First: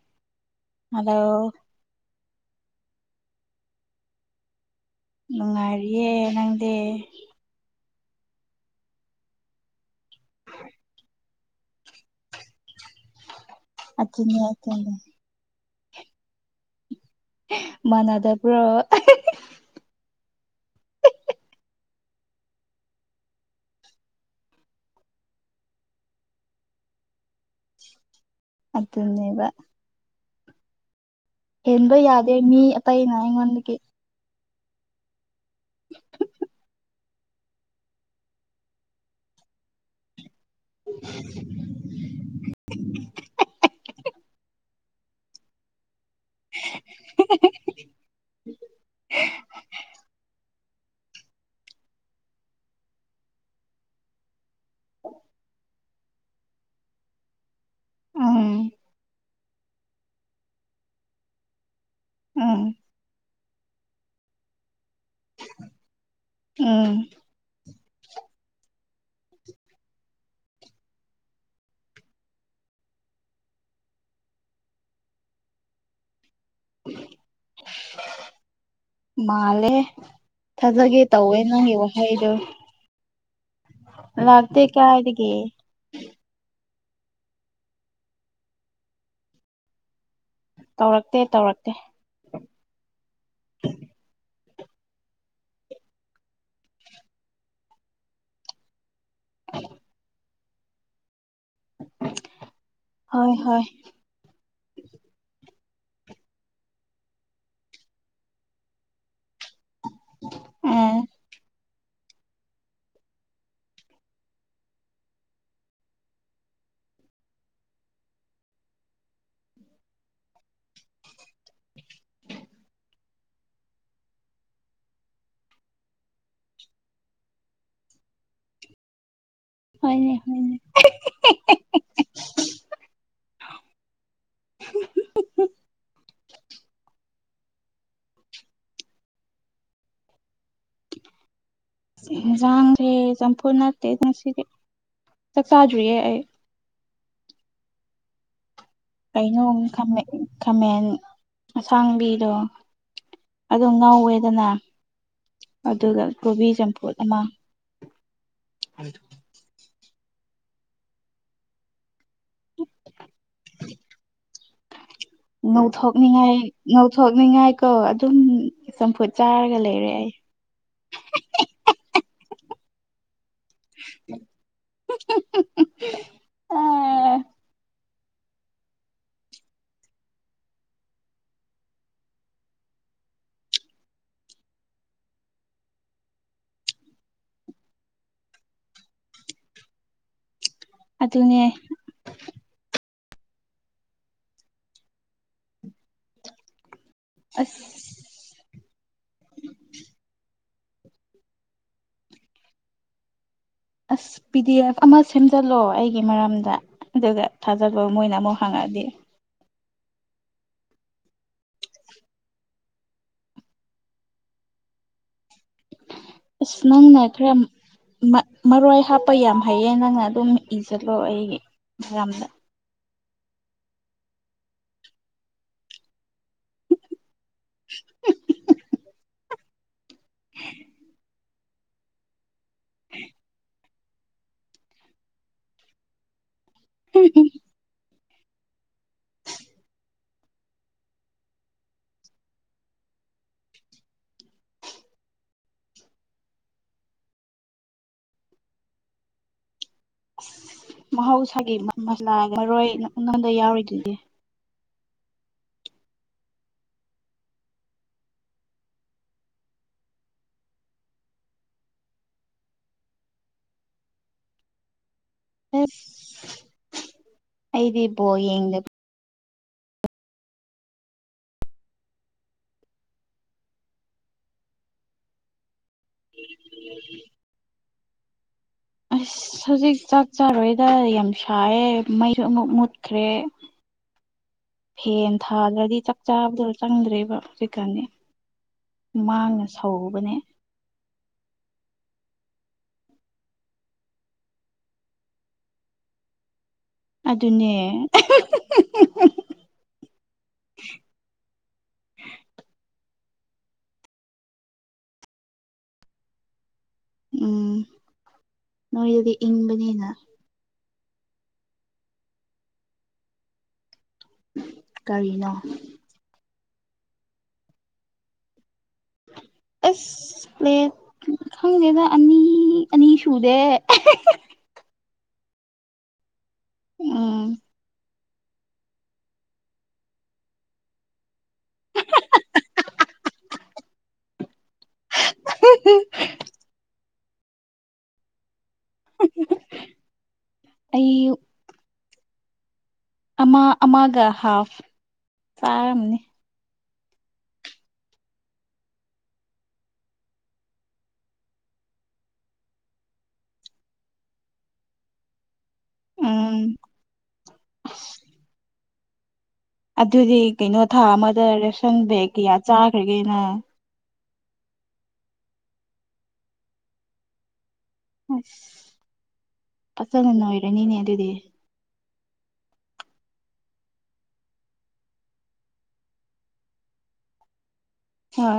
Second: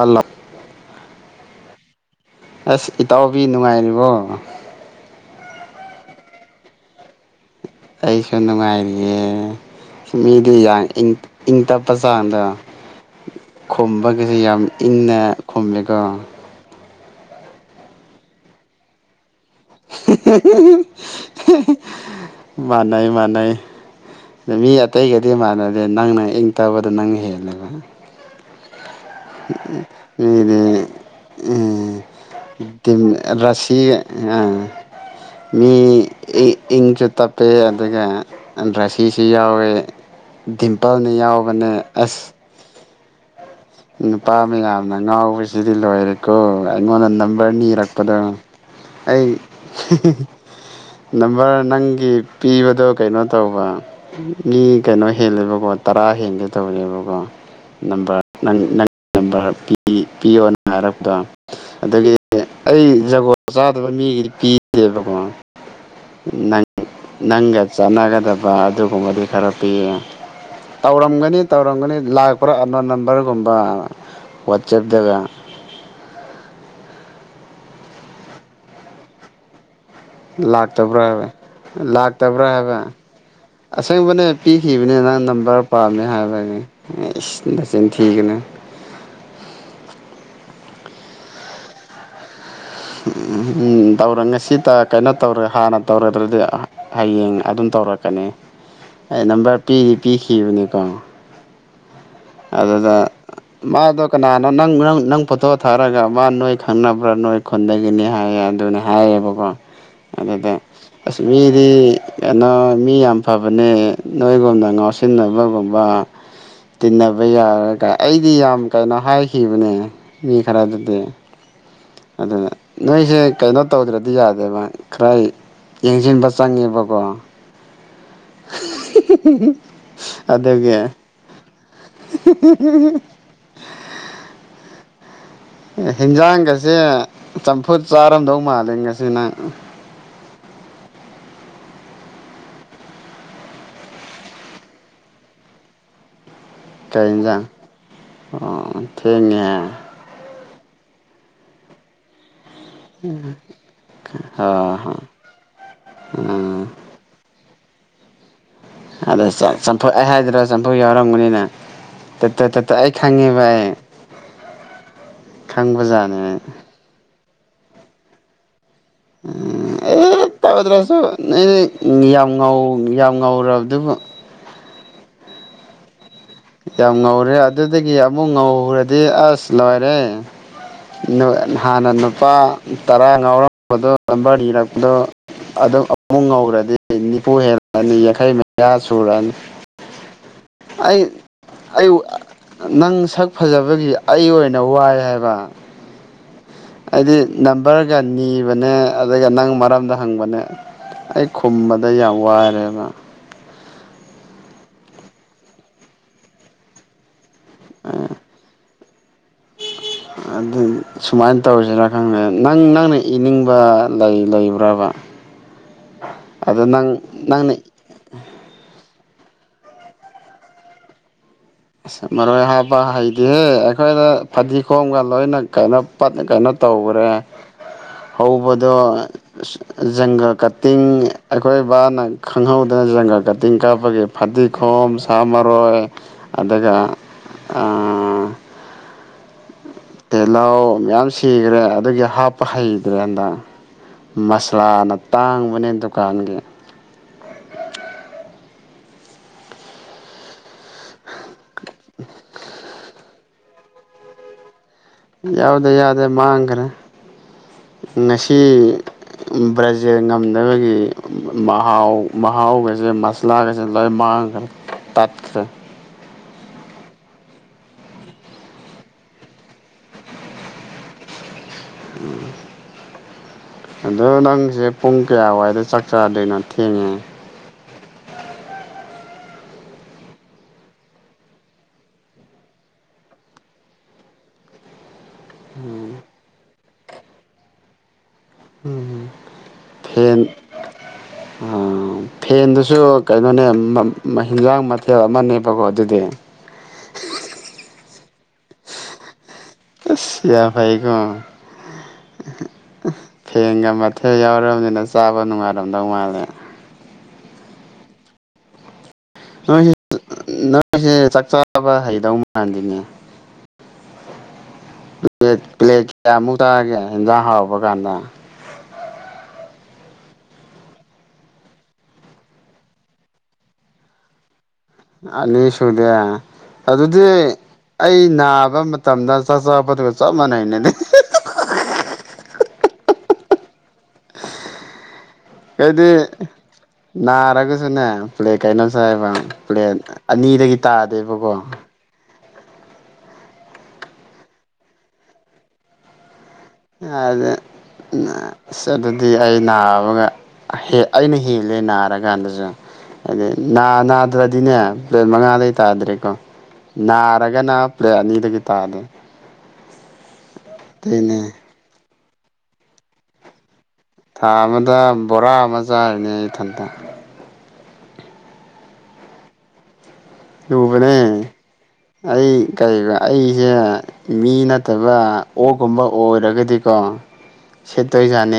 ꯑꯂ ꯍꯜꯂꯣ ꯑꯁ ꯏꯇꯥꯎꯕꯤ ꯅꯨꯡꯉꯥꯏꯔꯤꯕꯣ ꯅꯨꯡꯉꯥꯏꯔꯤꯌꯦ ꯅꯪꯗꯦ ꯑꯩꯁꯨ ꯅꯨꯡꯉꯥꯏꯔꯤꯌꯦ ꯃꯤꯗꯤ ꯌꯥꯝꯪ ꯏꯪ ꯇꯞꯄ ꯆꯥꯡꯗ ꯈꯣꯝꯕꯒꯁꯦ ꯑꯗꯨꯅꯦ ꯌꯥꯝ ꯑꯗꯨꯅꯦ ꯏꯪꯅ ꯈꯣꯝꯃꯦ ꯠꯇ ꯃꯥꯅꯗ ꯄꯨ꯭ꯔꯣ ꯃꯅꯥꯏ ꯃꯅꯥ ꯑꯗ ꯃꯤ ꯑꯇꯩꯒꯗꯤ ꯃꯥꯟꯅꯗꯦ ꯅꯪꯅ ꯏꯪ ꯇꯕꯗ ꯅꯪꯅ ꯍꯦꯜꯂꯦꯕ ꯑꯗꯨ ꯑꯗꯨꯅꯦꯕ ꯍꯦꯟꯕ ꯌꯥꯗꯦ ꯃꯤ ꯗꯤ ꯑꯇꯩꯅ ꯑꯩꯉꯣꯟꯗꯒꯤ ꯔꯁꯤꯒ ꯑꯥ ꯃꯤ ꯏ ꯇꯞꯄꯦ ꯑꯗꯨꯒ ꯗ꯭ꯔꯥꯁꯤꯁꯨ ꯌꯥꯎꯋꯦ ꯗꯤꯝꯄꯜꯅꯤ ꯌꯥꯎ ꯀ ꯑꯦꯁ ꯅꯨꯄꯥ ꯃꯌꯥꯝꯅ ꯉꯥꯎꯕꯁꯤꯗꯤ ꯂꯣꯏꯔꯦ ꯀꯣ ꯑꯩꯉꯣꯟꯗ ꯅꯝꯕꯔ ꯅꯤꯔꯛꯄꯗꯣ ꯑꯩ ꯅꯝꯕꯔ ꯅꯪꯒꯤ ꯄꯤꯕꯗꯣ ꯀꯩꯅꯣ ꯇꯧꯕ ꯃꯤ ꯀꯩꯅꯣ ꯍꯦꯜꯂꯦꯕꯀꯣ ꯇꯔꯥ ꯍꯦꯟꯒꯦ ꯇꯧꯔꯤꯕꯀꯣ ꯅꯝꯕꯔ ꯎꯝ ꯅꯪ ꯅꯪ ꯅꯝꯕꯔ ꯄꯤꯌꯣ ꯅꯪ ꯍꯥꯏꯔꯛꯄꯗꯣ ꯑꯗꯒꯤꯗꯤ ꯎꯝ ꯑꯩ ꯖꯒꯣ ꯆꯥꯗꯕ ꯃꯤꯒꯤꯗꯤ ꯄꯤ ꯪ ꯎꯝ ꯅꯪ ꯆꯥꯟꯅꯒꯗꯕ ꯑꯗꯨꯒꯨꯝꯕꯗꯤ ꯈꯔ ꯄꯤꯌꯦ ꯇꯧꯔꯝꯒꯅꯤ ꯇꯧꯔꯝꯒꯅꯤ ꯂꯥꯛꯄ꯭ꯔꯥꯅ ꯔꯒꯨꯝꯕ ꯋꯥꯆꯞꯇꯒ ꯃꯥꯂꯦ ꯂꯥꯛ ꯇꯕ꯭ꯔꯕꯦ ꯂꯥꯛ ꯋꯥꯍꯩꯗꯣ ꯇꯕ꯭ꯔ ꯍꯕꯦ ꯑꯁꯪꯕꯅꯦ ꯂꯥꯛꯇꯦ ꯄꯤꯈꯤꯕꯅꯤ ꯅꯪ ꯀꯥꯏꯗꯒꯤ ꯅꯝꯕꯔ ꯄꯥꯝꯃꯦ ꯍꯥꯏꯕꯅꯤ ꯁꯦꯡꯅꯤ ꯊꯤꯀꯅꯦ ꯇꯧꯔꯛꯇꯦ ꯇꯧꯔꯛꯇꯦ ꯇꯧꯔꯒꯁꯤꯠ ꯇ ꯀꯩꯅꯣ ꯇꯧꯔꯦ ꯍꯥꯟꯅ ꯇꯧꯔꯦꯗ꯭ꯔꯗꯤ ꯍꯌꯦꯡ ꯑꯗꯨꯝ ꯇꯧꯔꯛꯀꯅꯤ ꯑꯩ ꯅꯝꯕꯔ ꯄꯤꯗꯤ ꯄꯤꯈꯤꯕꯅꯤꯀꯣ ꯑꯗꯨꯗ ꯍꯣꯏ ꯍꯣꯏ ꯃꯥꯗ ꯀꯅꯥ ꯅ ꯅꯪ ꯅꯪ ꯅꯪ ꯄꯣꯇꯣ ꯊꯥꯔꯒ ꯃꯥ ꯅꯣꯏ ꯈꯪꯅꯕ꯭ꯔꯥ ꯅꯣꯏ ꯈꯨꯟꯗꯒꯤꯅꯤ ꯍꯥꯏꯌꯦ ꯑꯗꯨꯅꯤ ꯍꯥꯏꯌꯦꯕꯀꯣ ꯑꯗ ꯑ ꯑꯗꯨ ꯑꯥ ꯑꯁꯃꯤꯗꯤ ꯀꯩꯅꯣ ꯃꯤ ꯌꯥꯝ ꯐꯕꯅꯦ ꯅꯣꯏꯒꯨꯝꯅ ꯉꯥꯎꯁꯤꯟꯅꯕꯒꯨꯝꯕ ꯇꯤꯟꯅꯕ ꯌꯥꯔꯒ ꯑꯩꯗꯤ ꯌꯥꯝ ꯀꯩꯅꯣ ꯍꯥꯏꯈꯤꯕꯅꯦ ꯃꯤ ꯈꯔꯗꯨꯗꯤ ꯑꯗꯨꯅ ꯅꯣꯏꯁꯦ ꯀꯩꯅꯣ ꯇꯧꯗ꯭ꯔꯗꯤ ꯌꯥꯗꯕ ꯈꯔ ꯌꯦꯡꯁꯤꯟꯕ ꯆꯪꯉꯦꯕꯀꯣ ꯍꯣꯏꯅꯦ ꯍꯣꯏꯅꯦ ꯑꯗꯨꯗꯒꯤ [unintelligible] ꯍꯤꯟꯖꯥꯡꯒꯁꯦ ꯆꯝꯐꯨꯠ ꯆꯥꯔꯝꯗꯧ ꯃꯥꯜꯂꯤ ꯉꯁꯤ ꯅꯪ ꯍꯦꯟꯁꯥꯡꯁꯦ ꯆꯝꯐꯨꯠ ꯅꯠꯇꯦ ꯉꯁꯤꯗꯤ ꯆꯥꯛ ꯆꯥꯗ꯭ꯔꯤꯌꯦ ꯑꯩ ꯀꯩ ꯏꯟꯖꯥꯡ ꯑꯣ ꯀꯩꯅꯣ ꯊꯦꯡꯉꯦꯍꯦ ꯈꯥꯃꯦ ꯈꯥꯃꯦꯟ ꯑꯁꯥꯡꯕꯤꯗꯣ ꯑꯗꯨꯝ ꯉꯧꯋꯦꯗꯅ ꯍꯣꯏ ꯍꯣꯏ ꯑꯗꯨꯒ ꯀꯣꯕꯤ ꯎꯝ ꯆꯝꯐꯨꯠ ꯑꯃ ꯑꯗ ꯆꯝ ꯆꯝꯐꯨꯠ ꯑꯩ ꯍꯥꯏꯗ꯭ꯔꯥ ꯆꯝꯐꯨꯠ ꯌꯥꯎꯔꯝꯒꯅꯤꯅ ꯇꫭ ꯇꫭ ꯇꫭ ꯇꫭ ꯑꯩ ꯈꯪꯉꯦꯕ ꯑꯩ [inaudible] ꯈꯪꯕꯖꯥꯠꯅꯦ ꯉꯧꯊꯣꯛꯅꯤꯡꯉꯥꯏ ꯉꯧꯊꯣꯛꯅꯤꯡꯉꯥꯏ ꯀꯣ ꯑꯗꯨꯝ ꯆꯝꯐꯨꯠ ꯆꯥꯔꯒ ꯂꯩꯔꯦ ꯑꯦ ꯑꯩ ꯇꯧꯗ꯭ꯔꯁꯨ ꯅꯦ ꯌꯥꯝ ꯉꯧ ꯌꯥꯝ ꯉꯧꯔꯕꯗꯨꯕꯨ [inaudible] ꯌꯥꯝ ꯑꯥ ꯉꯧꯔꯦ ꯑꯗꯨꯗꯒꯤ ꯑꯃꯨꯛ ꯉꯧ꯭ꯔꯗꯤ ꯑꯁ ꯂꯣꯏꯔꯦ ꯅꯥꯏ ꯍꯥꯟꯅ ꯅꯨꯄꯥ ꯇꯔꯥ ꯉꯥꯎꯔꯝꯕꯗꯣ ꯅꯝꯕꯔ ꯅꯤꯔꯛꯄꯗꯣ ꯑꯗꯨꯝ ꯑꯃꯨꯛ ꯉꯧꯔꯗꯤ ꯅꯤꯐꯨ ꯍꯦꯜꯂꯅꯤ ꯌꯥꯡꯈꯩ ꯃꯌꯥ ꯁꯨꯔꯅꯤ ꯑꯩ ꯑꯗꯨꯅꯦ ꯑꯋꯨ ꯑ ꯅꯪ ꯁꯛ ꯐꯖꯕꯒꯤ ꯑꯩ ꯑꯣꯏꯅ ꯋꯥꯏ ꯍꯥꯏꯕ ꯍꯥꯏꯗꯤ ꯑꯁ ꯅꯝꯕꯔꯒ ꯅꯤꯕꯅꯦ ꯑꯗꯨꯒ ꯅꯪ ꯃꯔꯝꯗ ꯍꯪꯕꯅꯦ ꯑꯩ ꯈꯨꯝꯕꯗ ꯌꯥꯝ ꯋꯥꯔꯦꯕ ꯑꯁ ꯄꯤ ꯗꯤ ꯑꯦꯐ ꯑꯃ ꯁꯦꯝꯖꯤꯜꯂꯑꯣ ꯑꯩꯒꯤ ꯃꯔꯝꯗ ꯑꯗꯨꯒ ꯊꯥꯖꯒꯣ ꯃꯣꯏꯅꯥ ꯃꯨꯛ ꯍꯪꯉꯥꯗꯤ [inaudible] ꯑꯗꯨ ꯁꯨꯃꯥꯏꯅ ꯇꯧꯁꯤꯔꯥ ꯈꯪꯗꯦ ꯅꯪ ꯅꯪꯅ ꯏꯅꯤꯡꯕ ꯂꯩ ꯂꯩꯕ꯭ꯔꯕ [inaudible] ꯑꯤꯁ ꯑꯗꯣ ꯅꯪ ꯅꯪꯅ ꯈꯔ ꯅꯪꯅ ꯃꯥ ꯃꯔꯣꯏ ꯍꯥꯞ ꯄ ꯌꯥꯝ ꯍꯩꯌꯦ ꯅꯪꯅ ꯑꯗꯨꯝ ꯏꯖꯜꯂꯣ ꯑꯩꯒꯤ ꯑꯁ ꯃꯔꯝꯗ ꯃꯔꫭꯏ ꯍꯥꯞꯕ ꯍꯩ ꯗꯤꯍꯦ ꯑꯩꯈꯣꯏꯅ ꯐꯗꯤꯒꯣꯝꯒ ꯂꯣꯏꯅ ꯀꯩꯅꯣ ꯄꯠ ꯀꯩꯅꯣ ꯇꯧꯈ꯭ꯔꯦ ꯍꯧꯕꯗꯣ ꯖꯪꯒꯜ ꯀꯇꯤꯡ ꯑꯩꯈꯣꯏ ꯕꯥꯅ ꯈꯪꯍꯧꯗꯅ ꯖꯪꯒꯜ ꯀꯇꯤꯡ ꯀꯥꯞꯄꯒꯤ ꯐꯗꯤꯈꯣꯝ ꯁꯥ ꯃꯔꯣꯏ ꯑꯗꯨꯒ‌ ꯑꯥ ꯇꯤꯜꯍꯧ ꯃꯌꯥꯝ ꯁꯤꯈ꯭ꯔꯦ ꯑꯗꯨꯒꯤ ꯍꯥꯞꯄ ꯍꯩꯇ꯭ꯔꯦ ꯍꯟꯗꯛ ꯃꯁꯂꯥꯅ ꯇꯥꯡꯕꯅꯦ ꯗꯨꯀꯥꯟꯒꯤ ꯃꯍꯧꯁꯥꯒꯤ ꯃꯁꯂꯥ ꯃꯔꯣꯏ ꯉꯣꯟꯗ ꯌꯥꯎꯔꯤꯗꯨꯗꯤ ꯌꯥꯎꯗꯦ ꯌꯥꯎꯗꯦ ꯃꯥꯡꯈ꯭ꯔꯦ ꯉꯁꯤ ꯕ꯭ꯔꯖ ꯉꯝꯗꯕꯒꯤ ꯃꯍꯥꯎ ꯃꯍꯥꯎꯒꯁꯦ ꯃꯁꯂꯥꯒꯁꯦ ꯂꫭꯏ ꯃꯥꯡꯈ꯭ꯔꯦ ꯇꯠꯈ꯭ꯔꯦ ꯑꯁ ꯑꯩꯗꯤ ꯕꯣꯜ ꯌꯦꯡꯗ ꯎꯝ ꯑꯗꯣ ꯅꯪꯁꯦ ꯄꯨꯡ ꯀꯌꯥ ꯋꯥꯏꯗ ꯆꯥꯛ ꯆꯗꯣꯏꯅꯣ ꯊꯦꯡꯉꯦ ꯑꯁ ꯍꯧꯖꯤꯛ ꯆꯥꯛ ꯆꯥꯔꯣꯏꯗ ꯌꯥꯝ ꯁꯥꯏꯌꯦ ꯃꯩꯁꯨ ꯑꯃꯨꯛ ꯃꯨꯠꯈ꯭ꯔꯦ [inaudible] ꯐꯦꯟ ꯊꯥꯗ꯭ꯔꯗꯤ ꯆꯥꯛ ꯆꯥꯕꯗꯨ ꯆꯪꯗ꯭ꯔꯦꯕ ꯍꯧꯖꯤꯛꯀꯥꯟꯗꯤ ꯍꯩꯃꯥꯥꯡꯅ ꯁꯧꯕꯅꯦ ꯑ ꯐꯦꯟꯗꯨꯁꯨ ꯀꯩꯅꯣꯅꯦ ꯃꯃ ꯍꯤꯟꯖꯥꯡ ꯃꯊꯦꯜ ꯑꯃꯅꯦꯕꯀꯣ ꯑꯗꯨꯗꯤ [inaudible] ꯑꯗꯨꯅꯦ ꯁꯤ ꯌꯥꯝ ꯐꯩꯀꫭ ꯐꯦꯟꯒ ꯃꯊꯦꯜ ꯌꯥꯎꯔꯕꯅꯤꯅ ꯆꯥꯕ ꯅꯨꯡꯉꯥꯏꯔꯝꯗꯧ ꯃꯥꯜꯂꯦ ꯎꯝ ꯅꯣꯏꯗꯗꯤ ꯏꯪꯕꯅꯤꯅ ꯑꯩꯣꯏꯁꯦ ꯆꯥꯛ ꯆꯥꯕ ꯍꯩꯗꯧ ꯃꯥꯟꯗꯅꯦ ꯄ꯭ꯂ ꯀꯔꯤꯅꯣ ꯄ꯭ꯂꯦ ꯀꯃꯨ ꯆꯇꯥꯦ ꯍꯟꯖꯥꯡ ꯍꯥꯎꯄ ꯀꯥꯟꯗ ꯑꯁ ꯄ꯭ꯂ ꯈꯪꯗꯦꯗ ꯑꯅꯤ ꯑꯅꯤ ꯁꯨꯔꯦ ꯑꯅꯤ ꯁꯨꯗꯦ ꯑꯗꯨꯗꯤ ꯎꯝ ꯑꯩ ꯅꯥꯕ ꯃꯇꯝꯗ ꯆꯥꯛ ꯆꯕꯗꯨꯒ ꯆꯞ ꯃꯥꯟꯅꯅꯅꯤ ꯑꯩꯩꯗꯤ ꯅꯥꯔꯒꯁꯨꯅꯦ ꯄ꯭ꯂꯦꯛ ꯀꯩꯅꯣꯁ ꯍꯥꯏꯕ ꯄ꯭ꯂꯦꯟ ꯑꯅꯤꯗꯒꯤ ꯑꯩ ꯇꯥꯗꯦꯕꯀꯣ ꯑꯃ ꯑꯃꯒ ꯍꯥꯐ ꯆꯥꯔꯝꯅꯤ ꯍꯥꯏꯗ ꯑꯗꯨꯗꯤ ꯑꯩ ꯅꯥꯕꯒ ꯑꯩꯅ ꯍꯦꯜꯂꯦ ꯅꯥꯔꯀꯥꯟꯗꯁꯨ ꯑꯗꯤꯩ ꯅꯥ ꯅꯥꯗ꯭ꯔꯗꯤꯅꯦ ꯄꯦꯠ ꯃꯉꯥ ꯂꯩ ꯇꯥꯗ꯭ꯔꯦꯀꯣ ꯎꯝ ꯅꯥꯔꯒꯅ ꯄ꯭ꯂꯦ ꯑꯅꯤꯗꯒꯤ ꯇꯥꯗꯦ ꯑꯗꯨꯗꯤ ꯀꯩꯅꯣ ꯊꯥ ꯑꯃꯗ ꯑꯗꯨꯏꯅꯦ ꯔꯦꯁꯟ ꯕꯦꯒ ꯀꯌꯥ ꯆꯥꯈ꯭ꯔꯒꯦꯅ ꯊꯥ ꯑꯃꯗ ꯕꯣꯔꯥ ꯑꯃ ꯆꯥꯔꯤꯅꯤ ꯑꯩꯊꯟꯊꯥ ꯑꯁ ꯐꯖꯅ ꯅꯣꯏꯔꯅꯤꯅꯦ ꯑꯗꯨꯗꯤ ꯂꯨꯕꯅꯦ ꯑꯩ ꯀꯩ ꯑꯩꯁꯦ ꯃꯤ ꯅꯠꯇꯕ ꯑꯣꯛꯒꯨꯝꯕ ꯑꯣꯏꯔꯒꯗꯤꯀꯣ [unintelligible] ꯁꯤ ꯇꯣꯏ ꯆꯦꯁ ꯍꯣꯏ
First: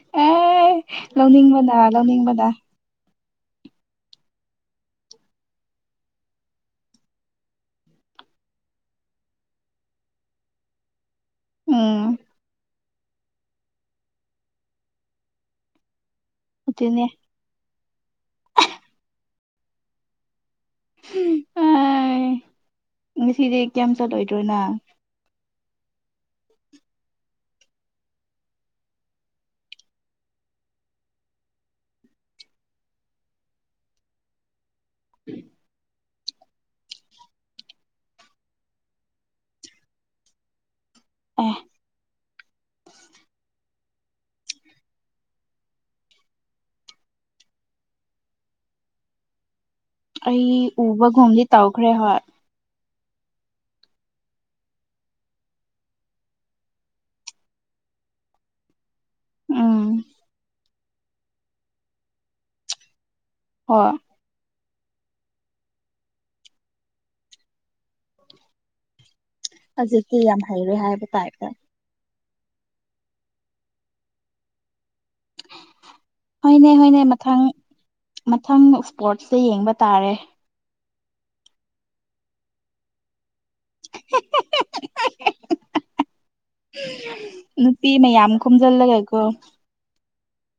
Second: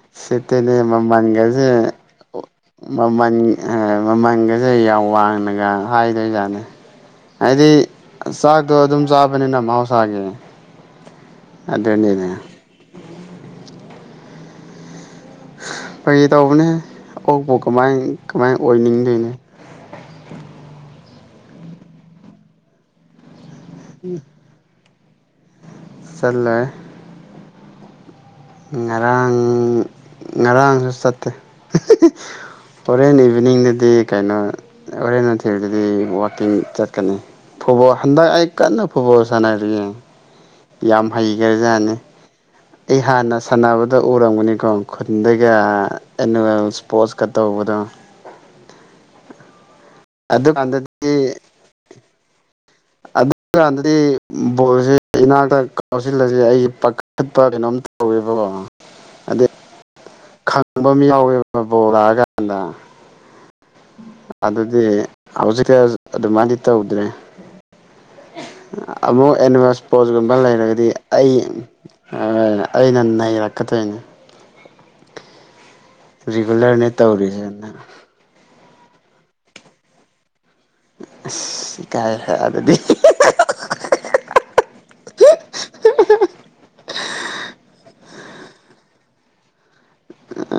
ꯑꯦ ꯁꯤꯇꯅꯦ ꯑꯃ ꯃꯥꯡꯒꯦꯁꯦ ꯂꯧꯅꯤꯡꯕꯅ ꯂꯧꯅꯤꯡꯕꯅ ꯃꯃꯜ ꯃꯃꯜꯒꯁꯦ ꯌꯥꯝ ꯋꯥꯡꯅꯒ ꯍꯥꯏꯗꯣꯏꯖꯥꯠꯅꯤ ꯍꯥꯏꯗꯤ ꯆꯥꯛꯇꯣ ꯑꯗꯨꯝ ꯆꯥꯕꯅꯤꯅ ꯃꯍꯧꯁꯥꯒꯤ ꯑꯗꯨꯗ ꯎꯝ ꯅꯩꯅꯅꯦ ꯐꯩ ꯇꯧꯕꯅꯦ ꯑꯗꯨꯅꯦ ꯑꯣꯛ ꯄꯣꯛ ꯀꯃꯥꯏ ꯀꯃꯥꯏ ꯑꯣꯏꯅꯤꯡꯗꯣꯏꯅꯦ ꯑ ꯉꯁꯤꯗꯤ ꯀꯌꯥꯝ ꯆꯠꯂꯣꯏꯗ꯭ꯔꯣꯅ ꯆꯠꯦ ꯉꯔꯥꯡ ꯉꯔꯥꯡꯁꯨ ꯆꯠꯇꯦ ꯍꯣꯔꯦꯟ ꯏꯚꯤꯅꯤꯡꯗꯗꯤ ꯀꯩꯅꯣ ꯑꯔꯦꯅꯦꯔꯤ ꯆꯠꯀꯅꯤ ꯐꯨꯠꯕꯣꯜ ꯍꯟꯗꯛ ꯑꯩ ꯀꯟꯅ ꯐꯨꯠꯕꯣꯜ ꯁꯥꯟꯅꯔꯤꯌꯦ ꯌꯥꯝ ꯑꯦ ꯍꯩꯈꯔꯦꯖꯥꯅꯤ ꯑꯩ ꯍꯥꯟꯅ ꯁꯥꯟꯅꯕꯗ ꯎꯔꯝꯒꯅꯤꯀꯣ ꯈꯨꯟꯒ ꯑꯦꯅꯨꯋꯦꯜ ꯏꯁꯄꯣꯔꯠꯁ ꯈꯛꯇ ꯇꯧꯕꯗ ꯑꯩ ꯎꯕꯒꯨꯝꯗꯤ ꯇꯧꯈ꯭ꯔꯦ ꯍꯣꯏ ꯑꯗꯨꯀꯥꯟꯗꯗꯤ ꯕꯣꯜꯁꯦ ꯏꯅꯥꯛꯇ ꯀꯥꯎꯁꯤꯜꯂꯁ ꯑꯩꯒꯤ ꯄꯥꯈꯠꯄ ꯀꯩꯅꯣꯝ ꯀꯕꯣ ꯑꯗꯩ ꯎꯝ ꯈꯪꯕ ꯑꯃ ꯌꯥꯎꯋꯦꯕ ꯕꯣꯔꯛꯑꯀꯥꯟꯗ ꯍꯣꯏ ꯗꯤ ꯍꯧꯖꯤꯛꯛꯇ ꯑꯗꯨꯃꯥꯏꯅꯗꯤ ꯇꯧꯗ꯭ꯔꯦ ꯑꯃꯨꯛ ꯑꯦꯅꯤꯚꯁ ꯍꯧꯖꯤꯛꯇꯤ ꯌꯥꯝ ꯄꯣꯁꯀꯨꯝꯕ ꯍꯩꯔꯦ ꯂꯩꯔꯒꯗꯤ ꯍꯥꯏꯕ ꯑꯩ ꯇꯥꯏꯞꯇ ꯍ ꯑꯩꯅ ꯅꯩꯔꯛꯀꯗꯣꯏꯅꯦ ꯍꯣꯏꯅꯦ ꯔꯤꯒꯨꯂꯔꯅꯦ ꯍꯣꯏꯅꯦ ꯃꯊꯪ ꯇꯧꯔꯤꯁꯦꯅ ꯃꯊꯪ ꯏꯁꯄꯣꯔꯠꯁꯇ ꯌꯦꯡꯕ ꯇꯥꯔꯦ ꯑ ꯀꯥꯏ ꯑꯗꯨꯗꯤ ꯍ ꯅꯨꯄꯤ ꯃ ꯑ ꯀꯝ ꯆꯜꯂꯒꯥꯏꯀ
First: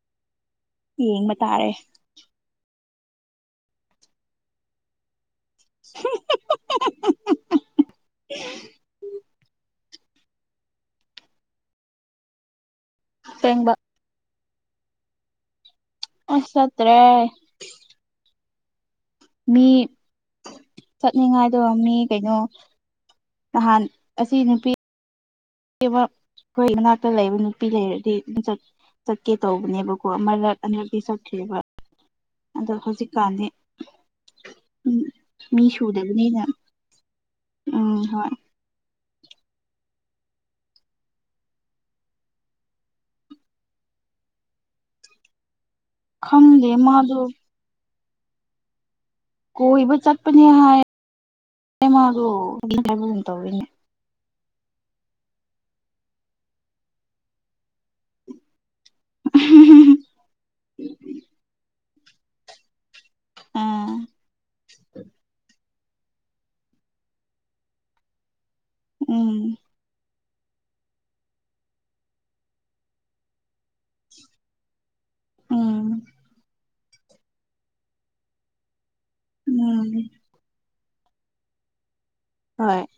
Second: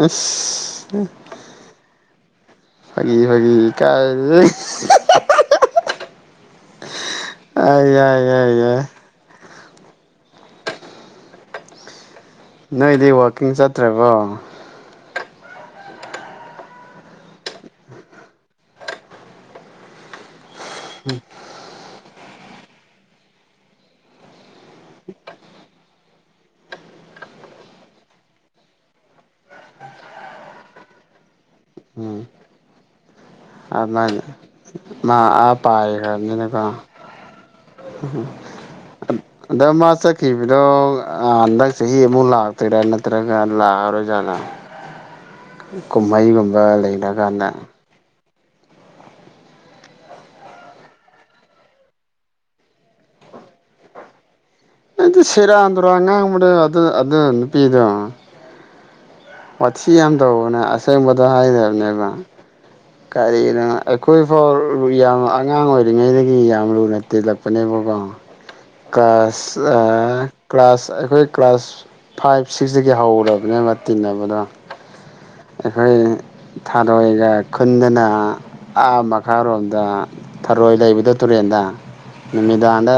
ꯑꯁ ꯌꯦꯡꯕ ꯇꯥꯔꯦ ꯐꯒꯤ ꯐꯒꯤ ꯀ ꯑ ꯌꯥꯏ ꯌꯥꯏ ꯌꯥꯏ ꯅꯣꯏꯗꯤ ꯋꯥꯛꯀꯤꯡ ꯑꯁꯦꯡꯕ ꯆꯠꯇ꯭ꯔꯕꯣ ꯑ ꯆꯠꯇ꯭ꯔꯦ ꯃꯤ ꯆꯠꯅꯤꯡꯉꯥꯏꯗꯣ ꯃꯤ ꯀꯩꯅꯣ ꯅꯍꯥꯟ ꯑꯁꯤ ꯅꯨꯄꯤ ꯑꯩꯈꯣꯏ ꯃꯅꯥꯛꯇ ꯂꯩꯕ ꯅꯨꯄꯤ ꯂꯩꯔꯗꯤ ꯃꯤꯡꯆꯠ ꯆꯠꯀꯦ ꯇꯧꯕꯅꯦꯕꯀꯣ ꯑꯃꯔꯛ ꯑꯅꯔꯛꯀꯤ ꯆꯠꯈ꯭ꯔꯦꯕ ꯎꯝ ꯑꯗꯣ ꯍꯧꯖꯤꯛꯀꯥꯟꯗꯤ ꯑꯅꯤ ꯎꯝ ꯃꯥ ꯑ ꯃꯤ ꯄ ꯁꯨꯗꯕꯅꯤꯅ ꯈꯅ ꯀ ꯎꯝ ꯍꯣꯏ ꯎꯝ ꯑꯗ ꯃꯥ ꯆꯠꯈꯤꯕꯗꯣ ꯍꯟꯗꯛ ꯆꯍꯤ ꯑꯃꯨꯛ ꯂꯥꯛꯇꯣꯏꯔꯥ ꯅꯠꯇ꯭ꯔꯒ ꯂꯥꯛꯑꯔꯣꯏ ꯄꯨꯖꯥꯂ ꯀꯨꯝꯍꯩꯒꯨꯝꯕ ꯈꯪꯗꯦ ꯃꯥꯗꯣ ꯂꯩꯔꯀꯥꯟꯗ ꯀꯣꯏꯕ ꯆꯠꯄꯅꯦ ꯍꯥꯏ ꯃꯥꯗꯣ ꯍꯥꯏꯕ ꯑꯗꯨ ꯇꯧꯋꯤꯅꯦ ꯑꯗꯤ ꯁꯤꯦꯔꯥꯗꯨꯔꯣ ꯑꯉꯥꯡꯗ ꯑꯗꯨ ꯑꯗꯨ ꯅꯨꯄꯤꯗꯣ ꯑꯣꯠꯊ ꯌꯥꯝ ꯇꯧꯕꯅꯦ ꯑꯁꯦꯡꯕꯗ ꯍꯥꯏꯅꯦꯕꯅꯦꯕ ꯀꯔꯤꯒꯤ ꯑꯥ ꯑꯩꯈꯣꯏ ꯐ ꯌꯥꯝ ꯑꯉꯥꯡ ꯑꯣꯏ ꯄꯔꯤꯉꯩꯗꯒꯤ ꯌꯥꯝ ꯂꯨꯅ ꯎꯝ ꯇꯤꯜꯂꯛꯄꯅꯦꯕꯀꯣꯥꯁ ꯀ꯭ꯂꯥꯁ ꯑꯩꯈꯣꯏ ꯀ꯭ꯂꯥꯁ ꯐꯥꯏꯚ ꯁꯤꯛꯁꯇꯒꯤ ꯍꯧꯔꯕꯅꯦꯕ ꯇꯤꯟꯅꯕꯗꯣ ꯎꯝ ꯑꯩꯈꯣꯏ ꯊꯥꯔꯣꯏꯒ ꯈꯨꯟꯗꯅ ꯑꯥ ꯃꯈꯥꯔꯣꯝꯗ ꯎꯝ ꯊꯔꯣꯏ ꯂꯩꯕꯗ ꯇꯨꯔꯦꯟꯗ ꯍꯣꯏ ꯅꯨꯃꯤꯗꯥꯡꯗ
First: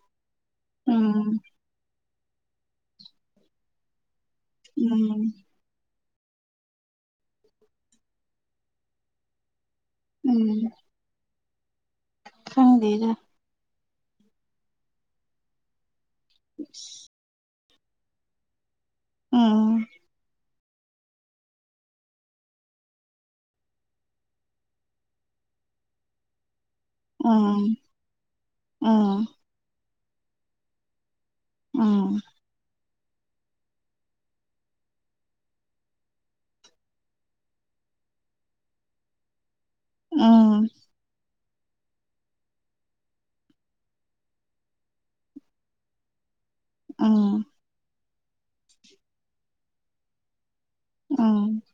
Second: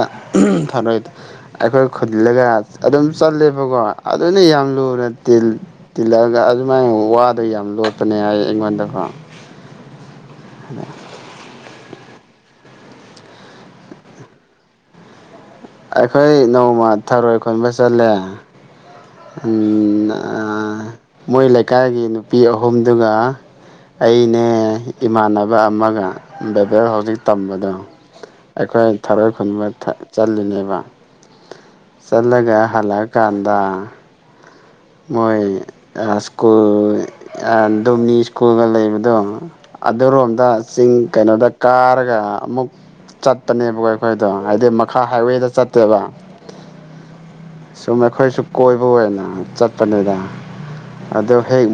ꯊꯔꯛꯏ ꯎꯝ ꯑꯩꯈꯣꯏ ꯈꯨꯜꯂꯒ ꯑꯗꯨꯝ ꯆꯠꯂꯦꯕꯀꯣ ꯑꯗꯨꯅ ꯌꯥꯝ ꯂꯨꯅ ꯎꯝ ꯇꯤꯟ ꯇꯤꯜꯂꯔꯒ ꯑꯗꯨꯃꯥꯏꯅ ꯋꯥꯗ ꯌꯥꯝ ꯂꯣꯠꯄꯅꯦ ꯍꯥꯏ ꯑꯩꯉꯣꯟꯗꯀꯣ ꯎꯝ ꯊꯪꯗꯗ ꯑꯩꯈꯣꯏ ꯅꯣꯡꯃ ꯊꯔꯣꯏ ꯈꯟꯕ ꯆꯠꯂꯦ ꯎꯝ ꯃꯣꯏ ꯂꯩꯀꯥꯏꯒꯤ ꯅꯨꯄꯤ ꯑꯍꯨꯝꯗꯨꯒ ꯑꯅꯦ ꯏꯃꯥꯟꯅꯕ ꯑꯃꯒ ꯍꯦꯛ ꯍꯧꯖꯤꯛ ꯇꯝꯕꯗꯣ ꯎꯝ ꯑꯩꯈꯣꯏ ꯎꯝ ꯊꯔꯣꯏ ꯈꯨꯟꯃꯛ ꯆꯜꯂꯤꯠꯂꯤꯅꯦꯕ ꯎꯝ ꯆꯂꯒ ꯍꯥꯂ ꯀꯥꯟꯗꯥ ꯃꯣꯏ ꯁꯀꯨꯜ ꯗꯣꯝꯅꯤ ꯁ꯭ꯀꯨꯜꯒ ꯂꯩꯕꯗꯣ ꯑꯗꯨꯔꯣꯝꯗ ꯎꯝ ꯆꯤꯡ ꯀꯩꯅꯣꯗ ꯀꯥꯔꯒ ꯑꯃꯨꯛ ꯆꯠꯄꯅꯦꯕꯀꯣ ꯑꯩꯈꯣꯏꯗꯣ ꯍꯥꯏꯗꯤ ꯃꯈꯥ ꯍꯥꯏꯋꯦꯗ ꯆꯠꯇꯦꯕ ꯑꯥ ꯑꯗꯨꯝ ꯑꯩꯈꯣꯏꯁꯨ ꯀꯣꯏꯕ ꯑꯣꯏꯅ ꯆꯠꯄꯅꯤꯗ ꯑꯗꯨ ꯎꯝ ꯍꯦꯛ